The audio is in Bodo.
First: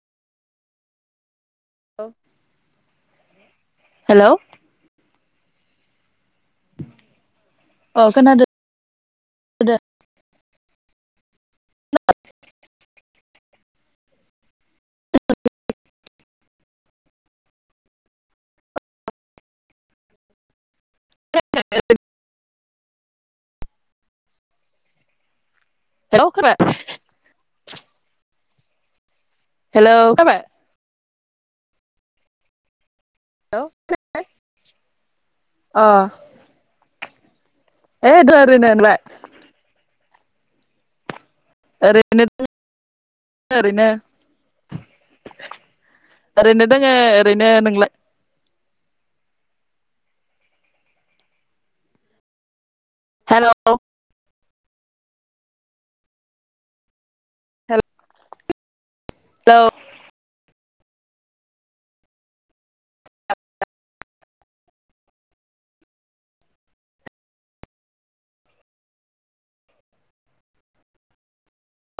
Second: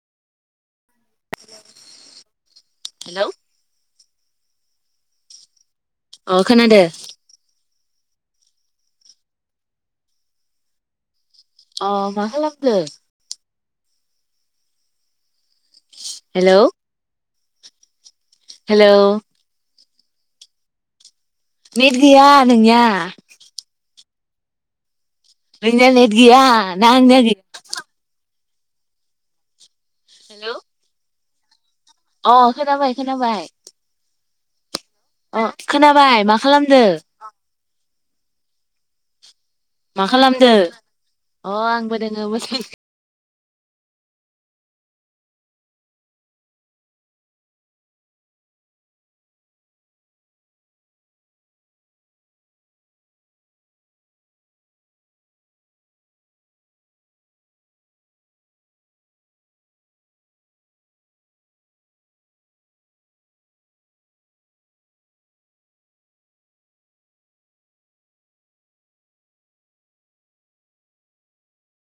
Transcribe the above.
हेलौ हेल' अ खोनादों। औ खोनादोंन दो। अ मा खालामदो? Hello [inaudible] hello. नेथ गैया। नोंनिया। नोंनिया नेथ हेल' गैया खोनाबाय ना आंनिया हेल खोनाबाय? हेलौ अ खोनाबाय खोनाबाय अ खोनाबाय मा खालामदो? [unintelligible] मा खालामदो? अ आंबो दोङो ओरैनो मोसाय ओरैनो ओरैनो दङो ओरैनो नोंला हेलौ हेल हेलौ